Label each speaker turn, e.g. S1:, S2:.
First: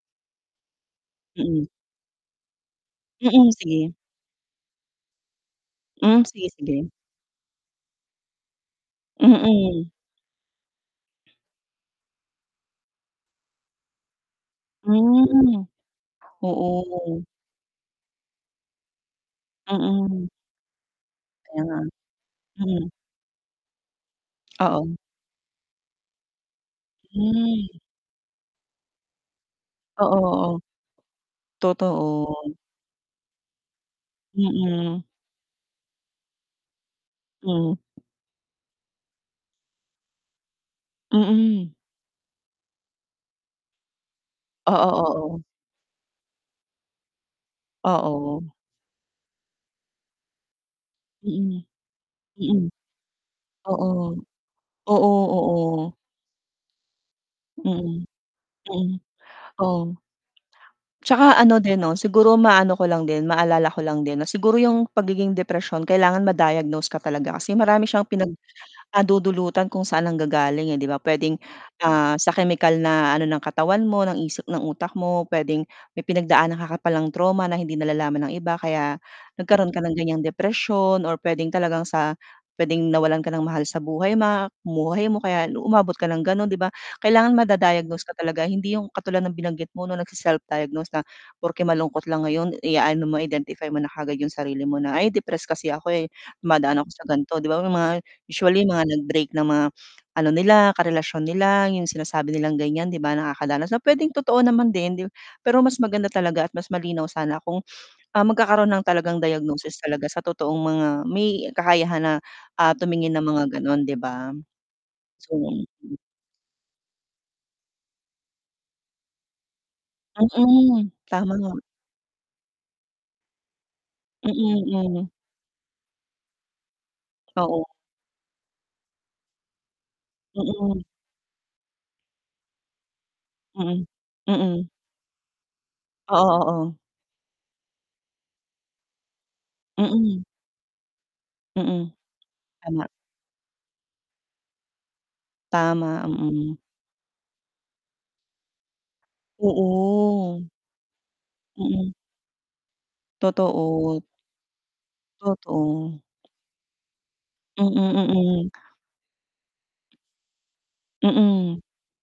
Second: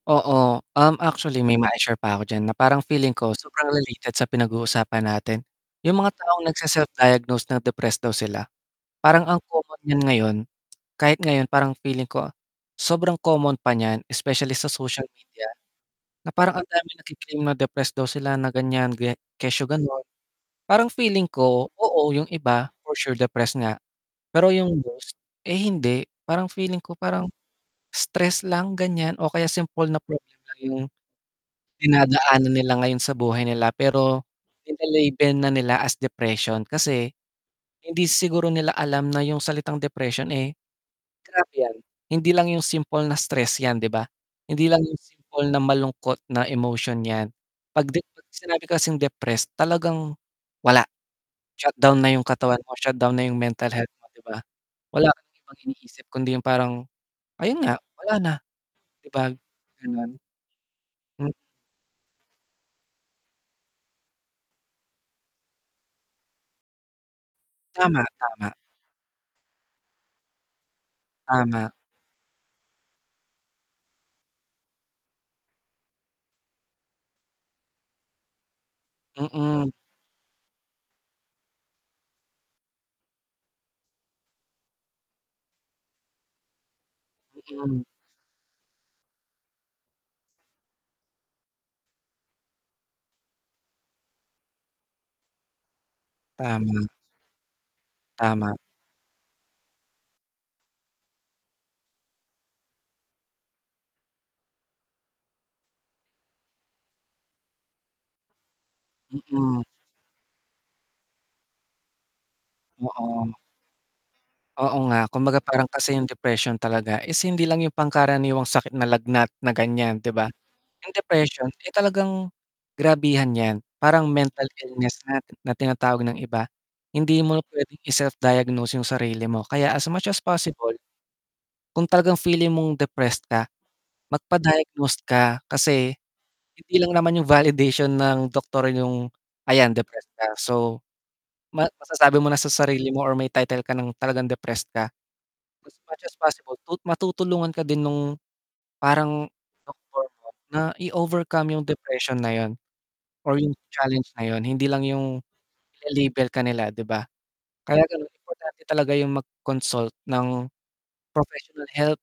S1: Oo, um, actually may
S2: Mm.
S1: mai-share pa ako diyan na parang feeling ko
S2: Mm,
S1: sobrang
S2: sige.
S1: related sa pinag-uusapan natin. Yung mga
S2: Hmm,
S1: taong
S2: sige-sige.
S1: nagse-self-diagnose na depressed daw sila. Parang ang common
S2: Mm.
S1: niyan ngayon, kahit ngayon parang feeling ko, sobrang common pa niyan especially sa social media,
S2: Hmm.
S1: na parang ang daming
S2: Oo.
S1: nagki-cliam na depressed daw sila, na ganiyan, kesyo ganun.
S2: Mm.
S1: Parang feeling
S2: Kaya
S1: ko
S2: nga.
S1: oo yung iba
S2: Mhm.
S1: for sure depressed nga, pero yung
S2: Oo.
S1: most, eh, hindi. Parang feeling ko parang
S2: Hmm.
S1: stress lang ganiyan o kaya simple na
S2: Oo,
S1: problem lang
S2: oo.
S1: yung
S2: Totoo.
S1: dinadaanan nila ngayon sa buhay nila pero,
S2: Mm.
S1: nile-label na nila as depression, kasi
S2: Hmm.
S1: hindi siguro nila alam na yung salitang depression, eh, grabe
S2: Mm.
S1: 'yan. Hindi lang yung simple na stress 'yan, di ba? Hindi lang
S2: Oo,
S1: yung
S2: oo.
S1: simple na malungkot na emotion 'yan. 'Pag dep 'pag
S2: Oo.
S1: sinabi kasing depressed talagang, wala,
S2: Mm.
S1: shutdown na yung katawan
S2: Mm.
S1: mo, shutdown na yung mental
S2: Oo.
S1: health mo, 'di ba? Wala
S2: Oo,
S1: ka namang ibang
S2: oo.
S1: iniisip kundi yung parang, ayun nga,
S2: Mm.
S1: wala na,
S2: Mm.
S1: 'di ba?
S2: Oo.
S1: Ganun. Hmm.
S2: 'Tsaka ano din 'no, siguro maano ko lang din, maalala ko lang din 'no siguro yung pagiging depresyon, kailangan ma-diagnose ka talaga kasi marami
S1: Tama,
S2: siyang pinag
S1: tama.
S2: ah, dudulutan kung saan nanggagaling, eh, 'di ba? Puwedeng,
S1: Tama.
S2: ah, sa kemikal na ano ng katawan mo, ng isip ng utak mo, puwedeng may pinagdaanan ka ka palang trauma na hindi nalalaman ng iba kaya
S1: Mm.
S2: nagkaroon ka ng gan'yang depresyon, or puwedeng talagang sa puwedeng nawalan ka ng mahal sa buhay, ma buhay mo kaya umabot ka ng gano'n, 'di ba? Kailangan
S1: Ayun.
S2: mada-diagnose ka talaga hindi yung katulad ng binanggit mo 'no, nagse-self-diagnose na porke malungkot lang ngayon i-aano mo identify mo na kaagad yung sarili mo na ay depressed kasi ako, eh, dumadaan
S1: Tama.
S2: ako sa ganito, 'di ba, may mga,
S1: Tama.
S2: usually mga nag-break ng mga ano nila karelasyon nila yung sinasabi nilang ganiyan 'di ba, nakakadanas na puwedeng totoo naman din, d pero mas maganda talaga at mas malinaw sana kung, ah, magkakaroon ng talagang
S1: Mm.
S2: diagnosis talaga sa totoong mga may kakayahan na, ah, tumingin ng
S1: Oo.
S2: mga ganun, 'di ba?
S1: Oo nga, kumbaga
S2: So,
S1: parang kasi
S2: m
S1: yung depression talaga is hindi lang yung pangkaraniwang sakit na lagnat, na ganiyan, di ba?
S2: Mm,
S1: Yung
S2: tama
S1: depression,
S2: nga.
S1: eh, talagang grabihan 'yan, parang mental
S2: Mm,
S1: illness
S2: hmm.
S1: na, na tinatawag ng iba, hindi mo
S2: Oo.
S1: puwedeng i-self diagnose yung sarili mo, kaya as much as possible,
S2: Mm.
S1: kung talagang feeling mong depressed ka,
S2: Mm,
S1: magpa
S2: mm.
S1: diagnose ka, kasi,
S2: Oo, oo.
S1: hindi lang naman yung validation ng doktor yung ayan depressed
S2: Mm.
S1: ka. So, ma
S2: Mm.
S1: masasabi mo na sa
S2: Tama.
S1: sarili mo or may title ka ng talagang depressed ka. As much
S2: Tama,
S1: as
S2: mm.
S1: possible, tu matutulungan ka din nung parang doktor mo
S2: Oo.
S1: na i-overcome yung
S2: Mm.
S1: depression na yun, or yung
S2: Totoo t
S1: challenge na yun, hindi lang yung
S2: Totoo.
S1: ile-label ka nila, 'di ba?
S2: Mm,
S1: Kaya ganun,
S2: mm.
S1: importante talaga yung mag-consult ng
S2: Mm.
S1: professional help.